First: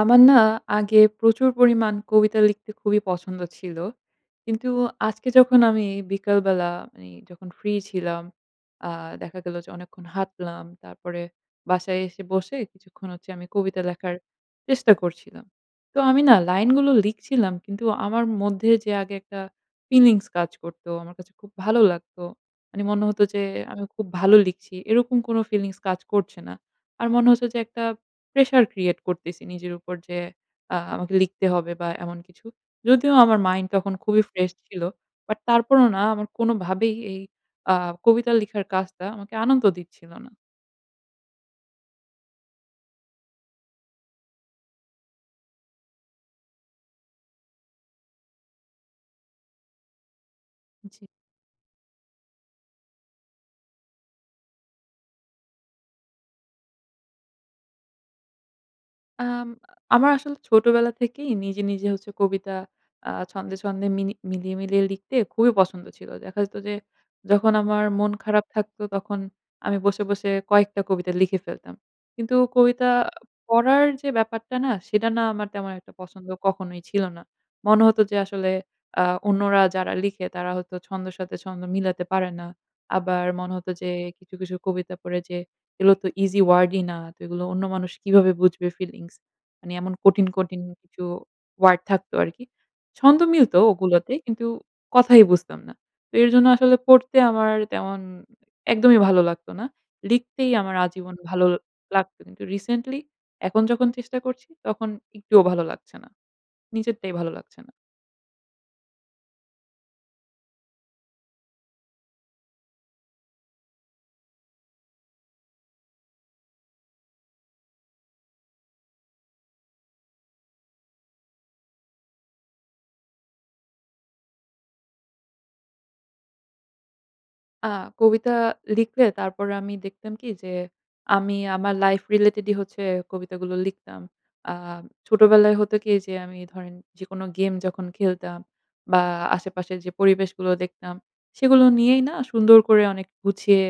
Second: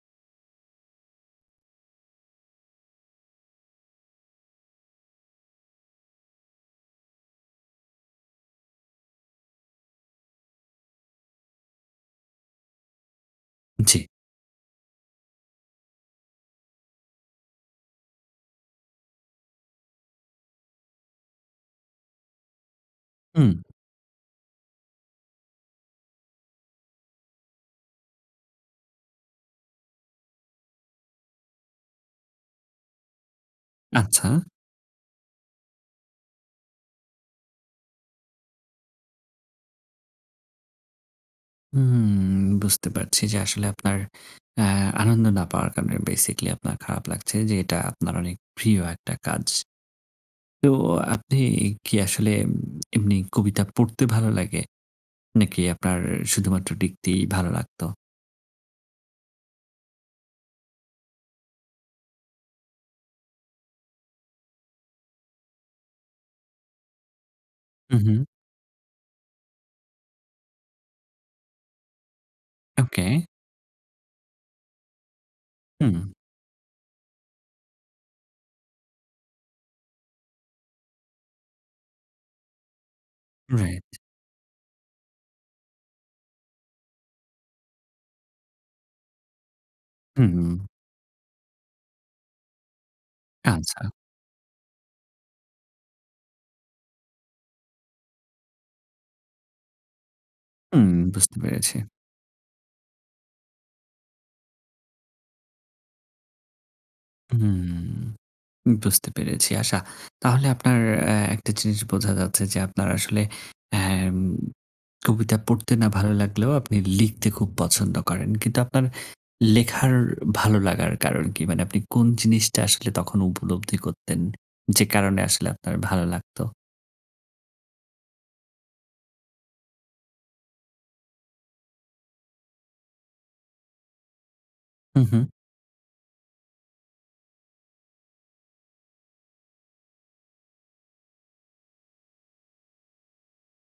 আমার না আগে প্রচুর পরিমাণ কবিতা লিখতে খুবই পছন্দ ছিল। কিন্তু আজকে যখন আমি বিকালবেলা মানে যখন ফ্রি ছিলাম আ দেখা গেলো যে অনেকক্ষণ হাঁটলাম। তারপরে বাসায় এসে বসে কিছুক্ষণ হচ্ছে আমি কবিতা জ্বি। লেখার চেষ্টা করছিলাম। তো আমি না লাইনগুলো লিখছিলাম কিন্তু আমার মধ্যে যে আগে একটা ফিলিংস কাজ করতো আমার কাছে খুব ভালো লাগতো, মানে মনে হত যে হু। আমি খুব ভালো লিখছি, এরকম কোন ফিলিংস কাজ করছে না। আর মনে হচ্ছে যে একটা প্রেশার ক্রিয়েট করতেছি নিজের উপর যে আ আমাকে লিখতে হবে বা এমন কিছু। যদিও আমার মাইন্ড তখন খুবই আচ্ছা। ফ্রেশ ছিল। বাট তারপরও না আমার কোনোভাবেই এই আ কবিতা লেখার কাজটা আমাকে আনন্দ দিচ্ছিল না। হুম বুঝতে পারছি যে আসলে আপনার অ্যা আনন্দ না পাওয়ার কারণে basically আপনার খারাপ লাগছে যে এটা আপনার অনেক প্রিয় একটা কাজ। তো জি। আপনি কি আসলে এমনি কবিতা পড়তে ভালো লাগে? নাকি আপনার শুধুমাত্র লিখতেই ভালো লাগতো? আম আমার আসলে ছোটবেলা থেকেই নিজে নিজে হচ্ছে কবিতা আ ছন্দে-ছন্দে মিনি মিলিয়ে মিলিয়ে লিখতে খুবই পছন্দ ছিল। দেখা যেত যে যখন আমার মন হুম-হুম। খারাপ থাকতো তখন আমি বসে বসে কয়েকটা কবিতা লিখে ফেলতাম। কিন্তু কবিতা okay। পড়ার যে ব্যাপারটা না সেটা না আমার তেমন একটা হু। পছন্দ কখনোই ছিল না। মনে হত যে আসলে আ অন্যরা যারা লিখে তারা হয়তো ছন্দের সাথে ছন্দ মিলাতে পারে না। আবার মনে হত Right। যে কিছু কিছু কবিতা পড়ে যে এগুলো তো ইজি ওয়ার্ড ই না। তো এগুলো অন্য মানুষ কিভাবে বুঝবে ফিলিংস। মানে এমন কঠিন কঠিন হু-হু। কিছু ওয়ার্ড থাকতো আরকি। ছন্দ মিলত আচ্ছা। ওগুলোতেই কিন্তু কথাই বুঝতাম না। তো এর জন্য আসলে পড়তে আমার তেমন একদমই ভালো লাগত না। লিখতেই আমার হুঁ আজীবন বুঝতে ভালো পেরেছি। লাগতো। কিন্তু রিসেন্টলি এখন যখন চেষ্টা করছি তখন একটুও ভালো লাগছে না। নিজেরটাই ভালো লাগছে না। হুম বুঝতে পেরেছি আচ্ছা। তাহলে আপনার একটা জিনিস বোঝা যাচ্ছে যে আপনার আসলে অ্যাম কবিতা পড়তে না ভালো লাগলেও আপনি লিখতে খুব পছন্দ করেন। কিন্তু আপনার লেখার ভালো লাগার কারণ কী? মানে আপনি কোন জিনিসটা আসলে তখন উপলব্ধি করতেন, যে কারণে আসলে আপনার ভালো লাগতো। আ কবিতা লিখলে তারপরে আমি দেখতাম কি যে আমি আমার লাইফ রিলেটেড ই হচ্ছে কবিতাগুলো লিখতাম। আ হুঁ-হুঁ। ছোটবেলায় হতো কি যে আমি ধরেন যেকোনো গেম যখন খেলতাম বা আশেপাশের যে পরিবেশগুলো দেখতাম সেগুলো নিয়েই না সুন্দর করে অনেক গুছিয়ে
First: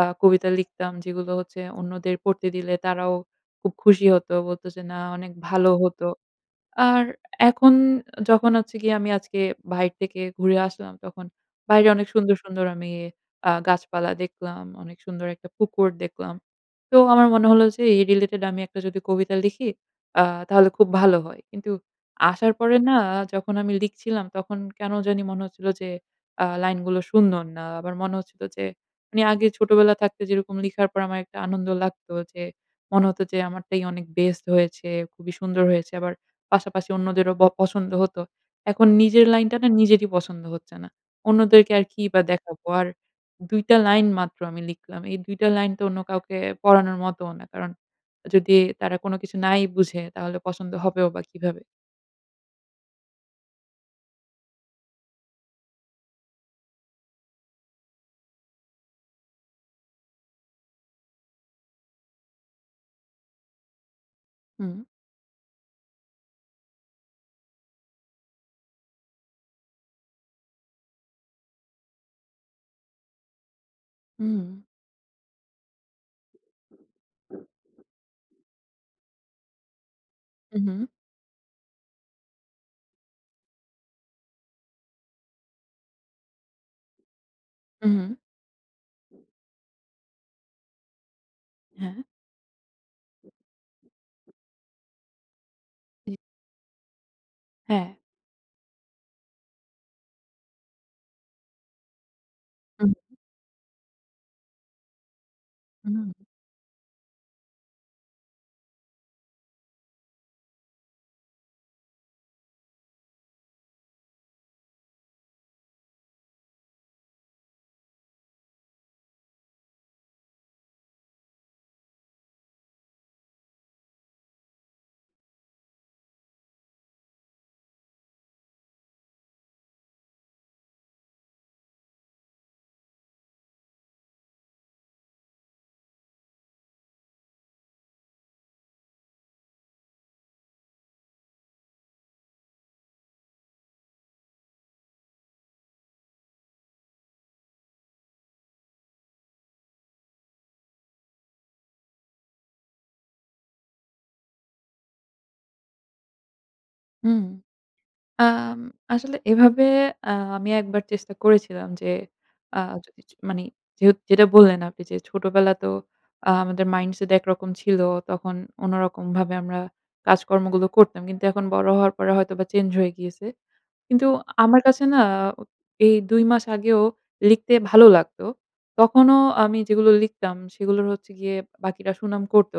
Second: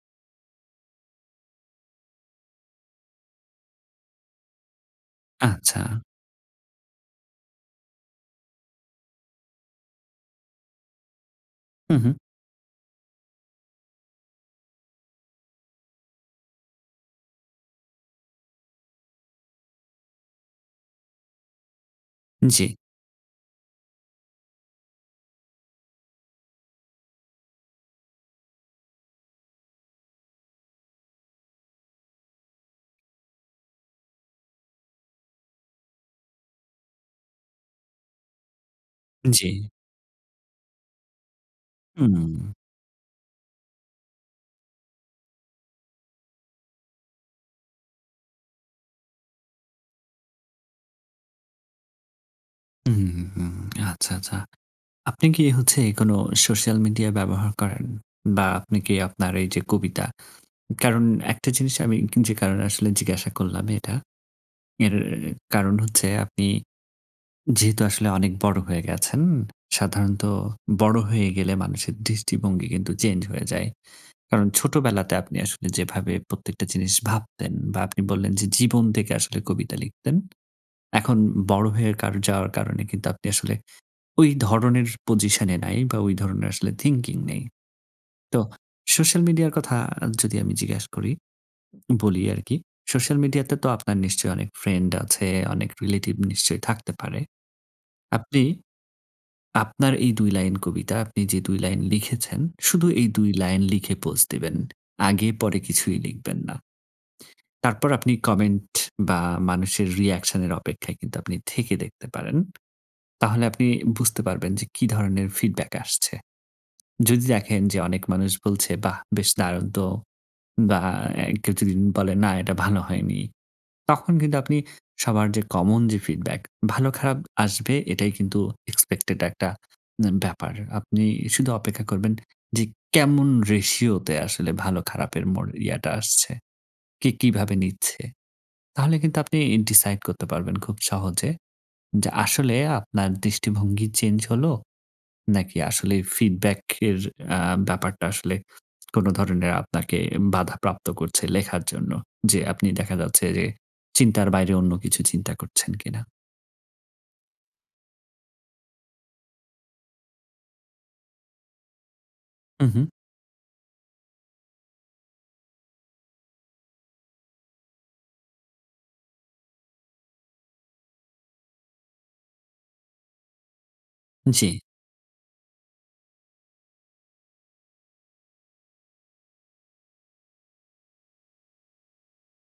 আ কবিতা লিখতাম যেগুলো হচ্ছে অন্যদের পড়তে দিলে তারাও খুব খুশি হতো বলতো যে না অনেক ভালো আচ্ছা। হতো। আর এখন যখন হচ্ছে গিয়ে আমি আজকে বাহির থেকে ঘুরে আসলাম তখন বাইরে অনেক হু-হু। সুন্দর সুন্দর আমি আ গাছপালা দেখলাম। অনেক সুন্দর একটা পুকুর দেখলাম। তো আমার মনে হলো যে এই রিলেটেড আমি একটা যদি একটা কবিতা লিখি আ তাহলে খুব ভালো হয়। কিন্তু আসার জ্বি। পরে না যখন আমি লিখছিলাম তখন কেন জানি মনে হচ্ছিল যে আ লাইন গুলো সুন্দর না। আমার মনে হচ্ছিল যে আমি আগে ছোটবেলা থাকতে যেরকম লেখার পর আমার একটা আনন্দ লাগতো যে মনে হত যে আমারটাই অনেক বেস্ট হয়েছে, খুবই সুন্দর হয়েছে। আবার পাশাপাশি অন্যদেরও ব পছন্দ হত। এখন নিজের লাইনটা জি। না নিজেরই পছন্দ হচ্ছে না। অন্যদেরকে আর কি বা হু। দেখাবো। আর ২ টা লাইন মাত্র আমি লিখলাম। এই ২ টা লাইন তো অন্য কাউকে পড়ানোর মতও না। কারণ যদি তারা কোন কিছু নাই বুঝে তাহলে পছন্দ হবেও বা কিভাবে। হুম আচ্ছা আচ্ছা। আপনি কি হচ্ছে কোন সোশ্যাল মিডিয়া ব্যবহার করেন বা আপনি কি আপনার এই যে কবিতা? কারণ একটা জিনিস আমি যে কারণে আসলে জিজ্ঞাসা করলাম এটা। হু। এর কারণ হচ্ছে আপনি যেহেতু আসলে অনেক বড় হয়ে গেছেন, সাধারণত বড় হয়ে গেলে মানুষের দৃষ্টিভঙ্গি কিন্তু চেঞ্জ হয়ে যায়। কারণ হু। ছোটবেলাতে আপনি আসলে যেভাবে প্রত্যেকটা জিনিস ভাবতেন বা আপনি বললেন যে জীবন থেকে আসলে কবিতা লিখতেন উহু। এখন বড় হয়ে কার যাওয়ার কারণে কিন্তু আপনি আসলে ওই ধরনের পজিশন এ নাই বা ওই ধরনের আসলে থিংকিং নেই। হু। তো সোশ্যাল মিডিয়ার কথা যদি আমি জিজ্ঞেস করি, হ্যাঁ। বলি আর কি সোশ্যাল মিডিয়া তে তো আপনার নিশ্চয়ই অনেক ফ্রেন্ড আছে, অনেক জি। রিলেটিভ নিশ্চয়ই থাকতে পারে। হ্যাঁ। আপনি আপনার এই ২ লাইন কবিতা আপনি যে ২ লাইন লিখেছেন শুধু হুম। এই ২ লাইন লিখে পোস্ট দেবেন আগে পরে কিছুই হু। লিখবেন না। তারপর আপনি কমেন্ট বা মানুষের reaction এর অপেক্ষায় কিন্তু আপনি থেকে দেখতে পারেন। তাহলে আপনি বুঝতে পারবেন যে কি ধরনের ফিডব্যাক আসছে। যদি দেখেন যে অনেক মানুষ বলছে বাহ বেশ দারুন তো বা কেউ যদি বলে না এটা ভালো হয়নি। তখন কিন্তু আপনি সবার যে কমন যে ফিডব্যাক ভালো খারাপ আসবে এটাই কিন্তু এক্সপেক্টেড একটা ব্যাপার। আপনি শুধু অপেক্ষা করবেন যে কেমন রেশিও তে আসলে ভালো খারাপের মোর ইয়েটা আসছে, কে কিভাবে নিচ্ছে, তাহলে কিন্তু আপনি ডিসাইড করতে পারবেন খুব সহজে যে আসলে আপনার দৃষ্টিভঙ্গি চেঞ্জ হলো, নাকি আসলে ফিডব্যাক এর আ ব্যাপারটা আসলে কোন ধরনের আপনাকে বাধাপ্রাপ্ত করছে লেখার জন্য, যে আপনি দেখা যাচ্ছে যে চিন্তার বাইরে অন্য কিছু চিন্তা করছেন কিনা? হু। আম আসলে এভাবে আ আমি একবার চেষ্টা করেছিলাম যে আ হুম হু। যদি চ মানে যে যেটা বললেন আপনি যে ছোটবেলা তো আমাদের মাইন্ডসেট একরকম ছিল তখন অন্যরকমভাবে আমরা কাজকর্মগুলো করতাম। কিন্তু এখন বড় হওয়ার পরে হয়তোবা চেঞ্জ হয়ে গিয়েছে। কিন্তু আমার জি। কাছে না এই ২ মাস আগেও লিখতে ভালো লাগতো। তখনও আমি যেগুলো লিখতাম সেগুলো হচ্ছে গিয়ে বাকিরা সুনাম করত।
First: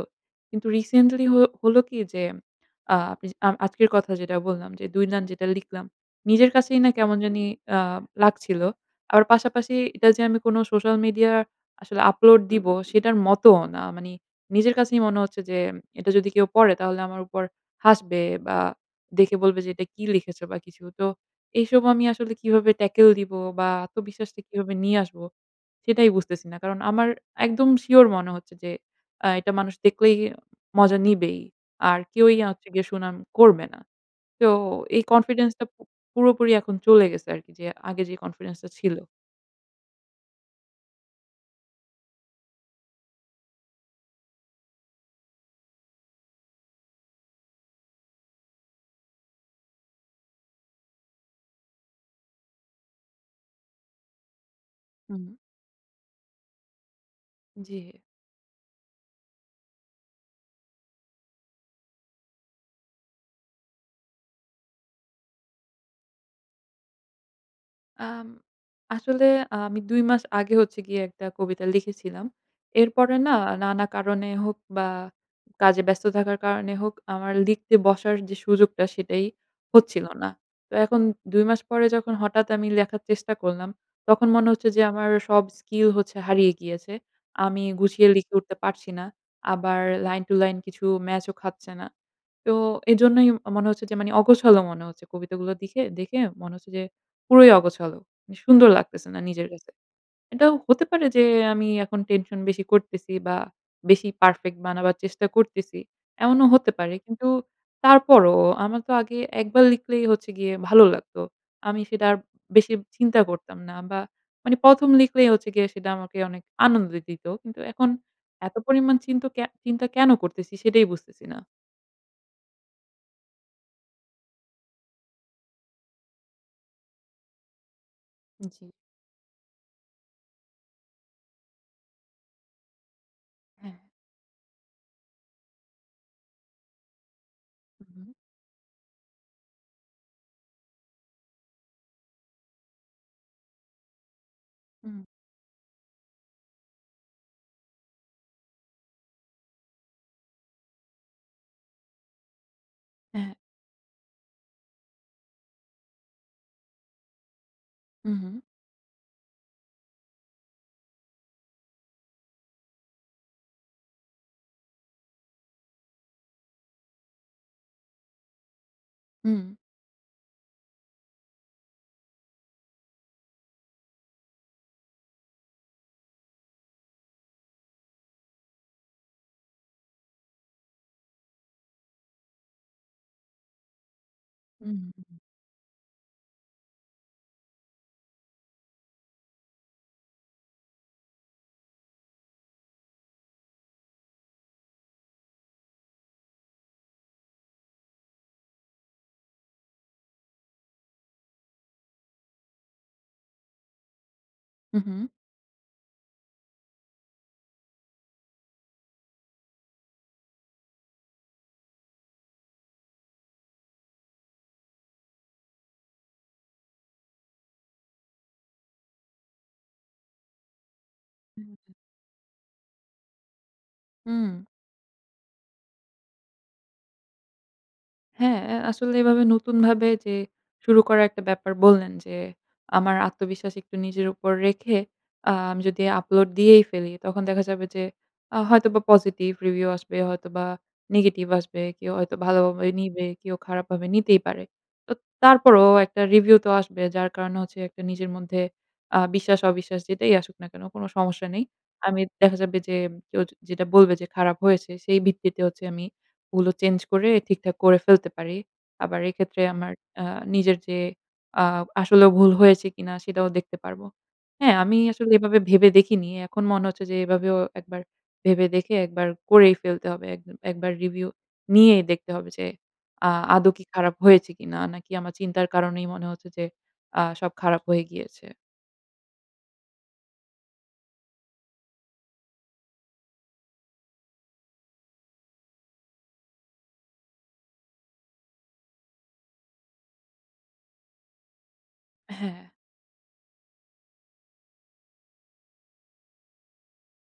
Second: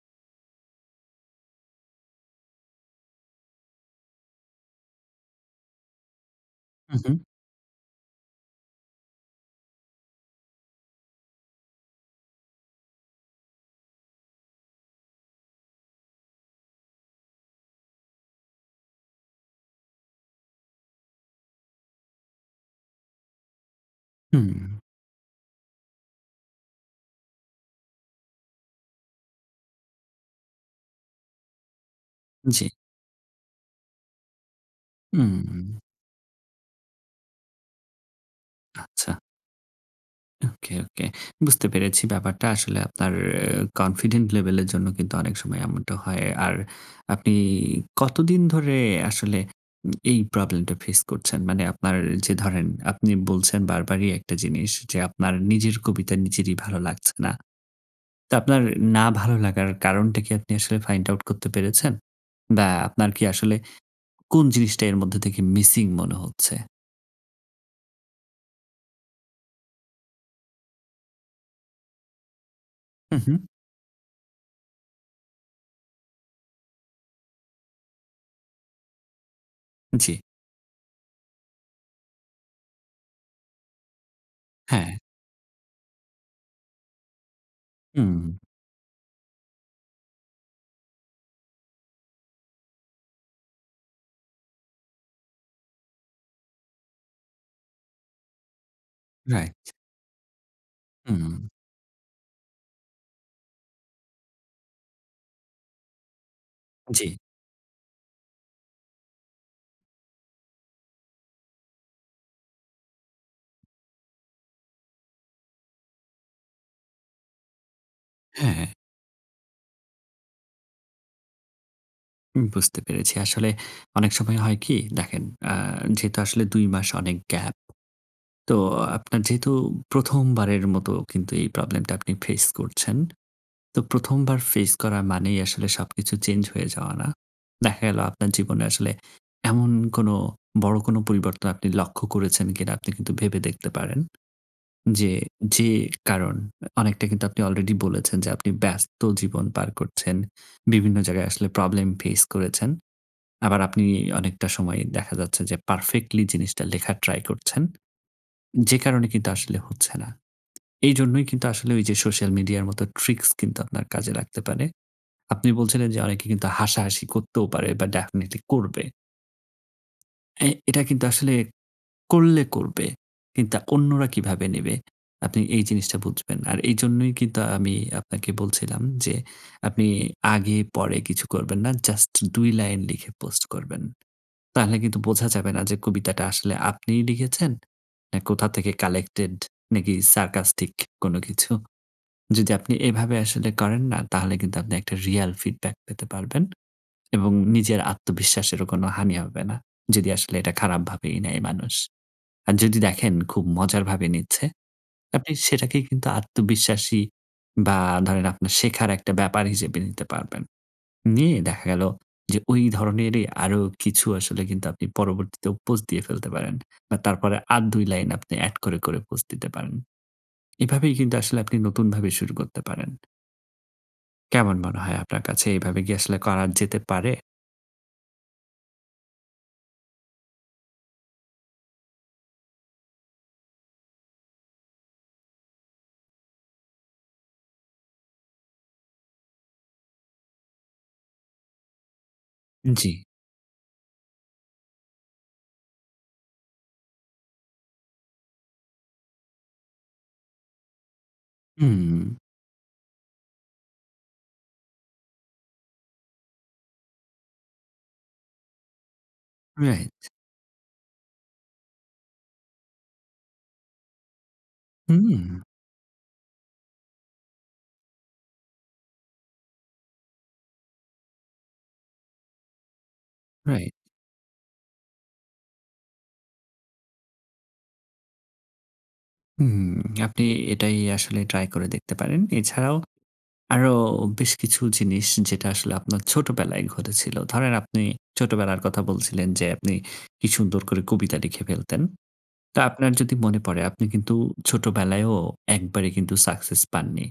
কিন্তু রিসেন্টলি হ হল কি যে আ আপনি যে আজকের কথা যেটা বললাম যে ২ লাইন যেটা লিখলাম নিজের কাছেই না কেমন হুম-হুম। জানি আ লাগছিল। আবার পাশাপাশি এটা যে আমি কোন সোশ্যাল মিডিয়া আসলে আপলোড দিব সেটার মতও না। মানে নিজের কাছেই মনে হচ্ছে যে এটা যদি কেউ পড়ে তাহলে আমার উপর হাসবে। বা দেখে বলবে যে এটা কি লিখেছ বা কিছু। তো এইসব আমি আসলে কিভাবে ট্যাকল দিব বা আত্মবিশ্বাসটা হু। কিভাবে নিয়ে আসব সেটাই বুঝতেছি না। কারণ আমার একদম সিওর মনে হচ্ছে যে আ এটা মানুষ দেখলেই মজা নিবেই। আর কেউই হচ্ছে জী। গিয়ে সুনাম করবে না। তো এই হু। কনফিডেন্স টা প পুরোপুরি এখন চলে গেছে আরকি যে আগে যে কনফিডেন্স টা ছিল। আচ্ছা। ওকে-ওকে। বুঝতে পেরেছি ব্যাপারটা আসলে আপনার কনফিডেন্ট লেভেল এর জন্য অনেক সময় এমনটা হয়। আর আপনি কতদিন ধরে আসলে এই প্রবলেম টা ফেস করছেন? মানে আপনার যে ধরেন আপনি বলছেন বারবারই একটা জিনিস যে হুম। আপনার নিজের কবিতা নিজেরই ভালো লাগছে না। জি। তো আপনার না ভালো লাগার কারণটা কি আপনি আসলে find out করতে পেরেছেন? বা আপনার কি আসলে কোন জিনিসটা এর মধ্যে থেকে মিসিং মনে হচ্ছে? আম আসলে আমি ২ মাস আগে হচ্ছে গিয়ে একটা কবিতা লিখেছিলাম। এরপরে না হু-হু। নানা কারণে হোক বা কাজে ব্যস্ত থাকার কারণে হোক আমার লিখতে বসার যে সুযোগটা সেটাই হচ্ছিল জ্বি। না। তো এখন ২ মাস পরে যখন হঠাৎ আমি লেখার চেষ্টা করলাম তখন মনে হচ্ছে যে হ্যাঁ। আমার সব স্কিল হচ্ছে হারিয়ে গিয়েছে। আমি গুছিয়ে হু। লিখে উঠতে পারছি না। আবার লাইন টু লাইন কিছু ম্যাচ ও খাচ্ছে না। তো এইজন্যই ম মনে হচ্ছে যে মানে অগোছল মনে হচ্ছে কবিতাগুলো দিখে দেখে মনে হচ্ছে যে পুরোই অগোছাল। সুন্দর লাগতেছে না নিজের Right। কাছে। এটাও হতে পারে যে হু। আমি এখন টেনশন বেশি করতেছি বা বেশি পারফেক্ট বানাবার চেষ্টা করতেছি, এমনও হতে পারে। জি। কিন্তু তারপরও আমার তো আগে একবার লিখলেই হচ্ছে গিয়ে ভালো লাগতো। আমি সেটা আর বেশি চিন্তা করতাম না বা মানে ১ম লিখলেই হচ্ছে গিয়ে সেটা আমাকে অনেক আনন্দ দিত। কিন্তু এখন এত হ্যাঁ-হ্যাঁ। পরিমাণ চিন্ত কে চিন্তা কেন করতেছি সেটাই বুঝতেছি না। হুম বুঝতে পেরেছি। আসলে অনেক সময় হয় কি দেখেন, আ যেহেতু আসলে ২ মাস অনেক gap, তো জি। আপনার যেহেতু প্রথমবারের মতো কিন্তু এই প্রবলেম টা আপনি ফেস করছেন, হ্যাঁ। তো প্রথমবার ফেস করা মানেই আসলে সবকিছু চেঞ্জ হয়ে যাওয়া না। দেখা গেল হু। আপনার জীবনে আসলে এমন কোনো বড় কোন পরিবর্তন লক্ষ্য করেছেন কিনা আপনি কিন্তু ভেবে দেখতে পারেন। হুম। যে যে কারণ অনেকটা কিন্তু আপনি আলরেডি বলেছেন যে আপনি ব্যস্ত জীবন পার করছেন। বিভিন্ন জায়গায় আসলে প্রবলেম ফেস করেছেন। হ্যাঁ। আবার আপনি অনেকটা সময় দেখা যাচ্ছে যে পারফেক্টলি জিনিসটা লেখার ট্রাই করছেন। হু-হু। যে কারণে কিন্তু আসলে হচ্ছে না। এইজন্যই কিন্তু আসলে ওই যে সোশ্যাল মিডিয়া র মতো ট্রিকস কিন্তু আপনার কাজে লাগতে পারে। আপনি বলছিলেন যে অনেকে কিন্তু হাসাহাসি করতেও পারে বা ডেফিনিটলি করবে। হু। অ্যা এটা কিন্তু আসলে করলে করবে, কিন্তু অন্যরা কীভাবে নেবে, আপনি এই জিনিসটা বুঝবেন। আর এইজন্যই কিন্তু আমি আপনাকে বলছিলাম যে আপনি আগে পরে কিছু করবেন না। জাস্ট ২ লাইন লিখে পোস্ট করবেন। তাহলে হুম। কিন্তু বোঝা যাবে না যে কবিতাটা আসলে আপনিই লিখেছেন। না কোথা থেকে কালেক্টেড, নাকি সারকাস্টিক কোন কিছু। যদি আপনি এভাবে আসলে করেন না তাহলে কিন্তু আপনি একটা রিয়াল ফিডব্যাক পেতে পারবেন। এবং নিজের আত্মবিশ্বাসেরও কোনো হানি হবে না। যদি আসলে এটা খারাপ ভাবেই নেয় মানুষ। আর যদি দেখেন খুব মজার ভাবে নিচ্ছে, হু-হু। আপনি সেটাকেই কিন্তু আত্মবিশ্বাসী বা ধরেন আপনার শেখার একটা ব্যাপার হিসেবে নিতে পারবেন। নিয়ে দেখা গেল যে ওই ধরনেরই আরো কিছু আসলে কিন্তু আপনি পরবর্তীতেও পোস্ট দিয়ে ফেলতে পারেন। বা তারপরে আর ২ লাইন আপনি এড করে করে পোস্ট দিতে পারেন। এভাবেই কিন্তু আসলে আপনি হু। নতুনভাবে শুরু করতে পারেন। হুম। কেমন মনে হয় আপনার কাছে এভাবে কি আসলে করা যেতে পারে? হ্যাঁ আ আসলে এভাবে নতুনভাবে যে শুরু করা একটা ব্যাপার বললেন যে আমার আত্মবিশ্বাস একটু নিজের উপর রেখে আ আমি যদি আপলোড দিয়েই ফেলি। তখন দেখা যাবে যে আ হয়তোবা পজিটিভ রিভিউ আসবে, হয়তোবা নেগেটিভ আসবে। কেউ হয়তো ভালোভাবে জি। নিবে, কেউ খারাপভাবে নিতেই পারে। তো তারপরেও একটা রিভিউ তো আসবে যার কারণে হচ্ছে একটা নিজের মধ্যে আ বিশ্বাস অবিশ্বাস যেটাই আসুক না কেন কোন সমস্যা নেই। আমি হু। দেখা যাবে যে কেউ যেটা বলবে যে খারাপ হয়েছে সেই ভিত্তিতে হচ্ছে আমি ওগুলো চেঞ্জ করে ঠিকঠাক করে ফেলতে পারি। আবার এক্ষেত্রে আমার আ Right। নিজের যে আ আসলেও ভুল হয়েছে কিনা সেটাও দেখতে পারব। হ্যাঁ আমি হু। আসলে এভাবে ভেবে দেখিনি। এখন মনে হচ্ছে যে এভাবেও ১ বার ভেবে দেখে ১ বার করেই ফেলতে হবে। ১ বার রিভিউ নিয়েই দেখতে হবে যে আ আদো কি Right। খারাপ হয়েছে কিনা? নাকি আমার চিন্তার কারণেই মনে হচ্ছে যে আ সব খারাপ হয়ে গিয়েছে। হুম আপনি এটাই আসলে ট্রাই করে দেখতে পারেন। এছাড়াও আরো বেশ কিছু জিনিস যেটা আসলে আপনার ছোটবেলায় ঘটেছিল। ধরেন আপনি ছোটবেলার কথা বলছিলেন যে আপনি কি সুন্দর করে কবিতা লিখে ফেলতেন। হ্যাঁ। তা আপনার যদি মনে পড়ে আপনি কিন্তু ছোটবেলায়ও ১ বারে কিন্তু সাকসেস পাননি।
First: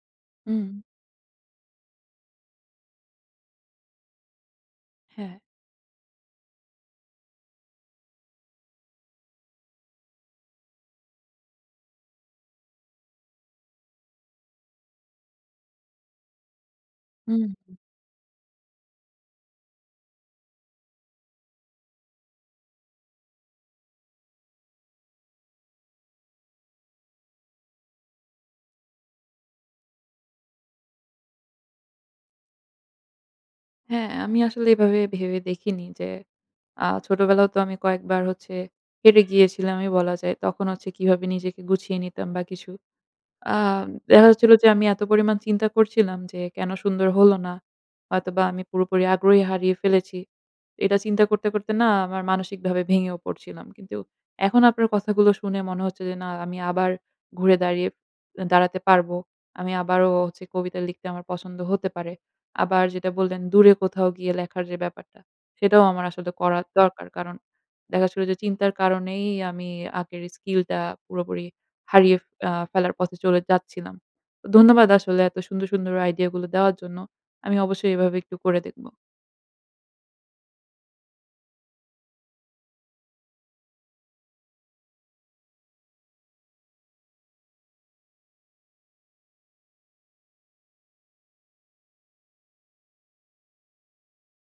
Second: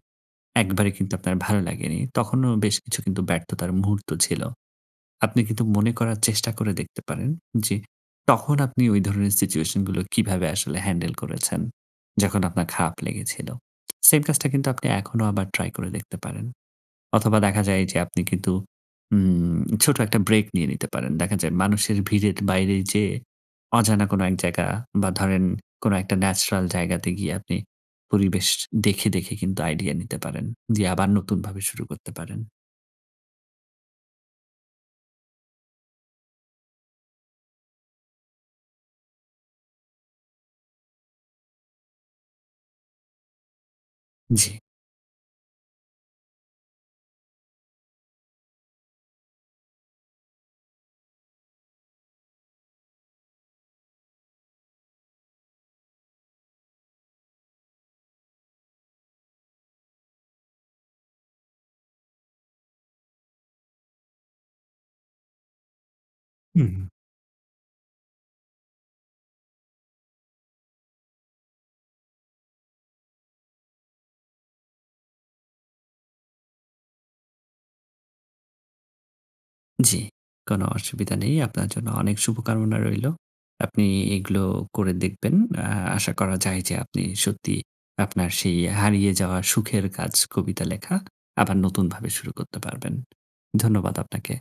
১ হুম। বারে কিন্তু আপনার ভালো লাগেনি। তখনও বেশ কিছু কিন্তু ব্যর্থতার মুহূর্ত ছিল। হ্যাঁ। আপনি কিন্তু মনে করার চেষ্টা করে দেখতে পারেন যে তখন আপনি ওই ধরনের সিচুয়েশন গুলো কিভাবে আসলে হ্যান্ডেল করেছেন। যখন আপনার খারাপ লেগেছিল। সেইম কাজটা কিন্তু আপনি এখনো আবার ট্রাই করে দেখতে পারেন। অথবা দেখা হুম-হু। যায় যে আপনি কিন্তু ম ছোট একটা ব্রেক নিয়ে নিতে পারেন। দেখা যায় মানুষের ভিড়ের বাইরে যেয়ে অজানা কোন এক জায়গা বা ধরেন কোনো একটা ন্যাচারাল জায়গাতে গিয়ে আপনি পরিবেশ দেখে দেখে কিন্তু আইডিইয়া নিতে পারেন, দিয়ে আবার নতুনভাবে শুরু করতে পারেন। হ্যাঁ আমি আসলে এভাবে ভেবে দেখিনি যে আ ছোটবেলায়ও তো আমি কয়েকবার হচ্ছে হেরে গিয়েছিলামই বলা যায়। তখন হচ্ছে কীভাবে নিজেকে গুছিয়ে নিতাম বা কিছু। আম দেখা জী। যাচ্ছিল যে আমি এত পরিমাণ চিন্তা করছিলাম যে কেন সুন্দর হল না। হয়তোবা আমি পুরোপুরি আগ্রহই হারিয়ে ফেলেছি। এটা চিন্তা করতে করতে না আমার মানসিকভাবে ভেঙেও পড়ছিলাম। কিন্তু এখন আপনার কথাগুলো শুনে মনে হচ্ছে যে না আমি আবার ঘুরে দাঁড়িয়ে দাঁড়াতে পারব। আমি আবারো হচ্ছে কবিতা লিখতে আমার পছন্দ হতে পারে। আবার যেটা বললেন দূরে কোথাও গিয়ে লেখার যে ব্যাপারটা সেটাও আমার আসলে করা হু-হু। দরকার। কারণ দেখা যাচ্ছিলো যে চিন্তার কারণেই আমি আগের স্কিল টা পুরোপুরি হারিয়ে আ ফেলার পথে চলে যাচ্ছিলাম। তো ধন্যবাদ আসলে এত সুন্দর সুন্দর আইডিয়া গুলো দেওয়ার জন্য। আমি অবশ্যই এভাবে একটু করে দেখব। জ্বি, কোনো অসুবিধা নেই। আপনার জন্য অনেক শুভকামনা রইল। আপনি এগুলো করে দেখবেন। আ আশা করা যায় যে আপনি সত্যি আপনার সেই হারিয়ে যাওয়া সুখের কাজ কবিতা লেখা আবার নতুনভাবে শুরু করতে পারবেন। ধন্যবাদ আপনাকে।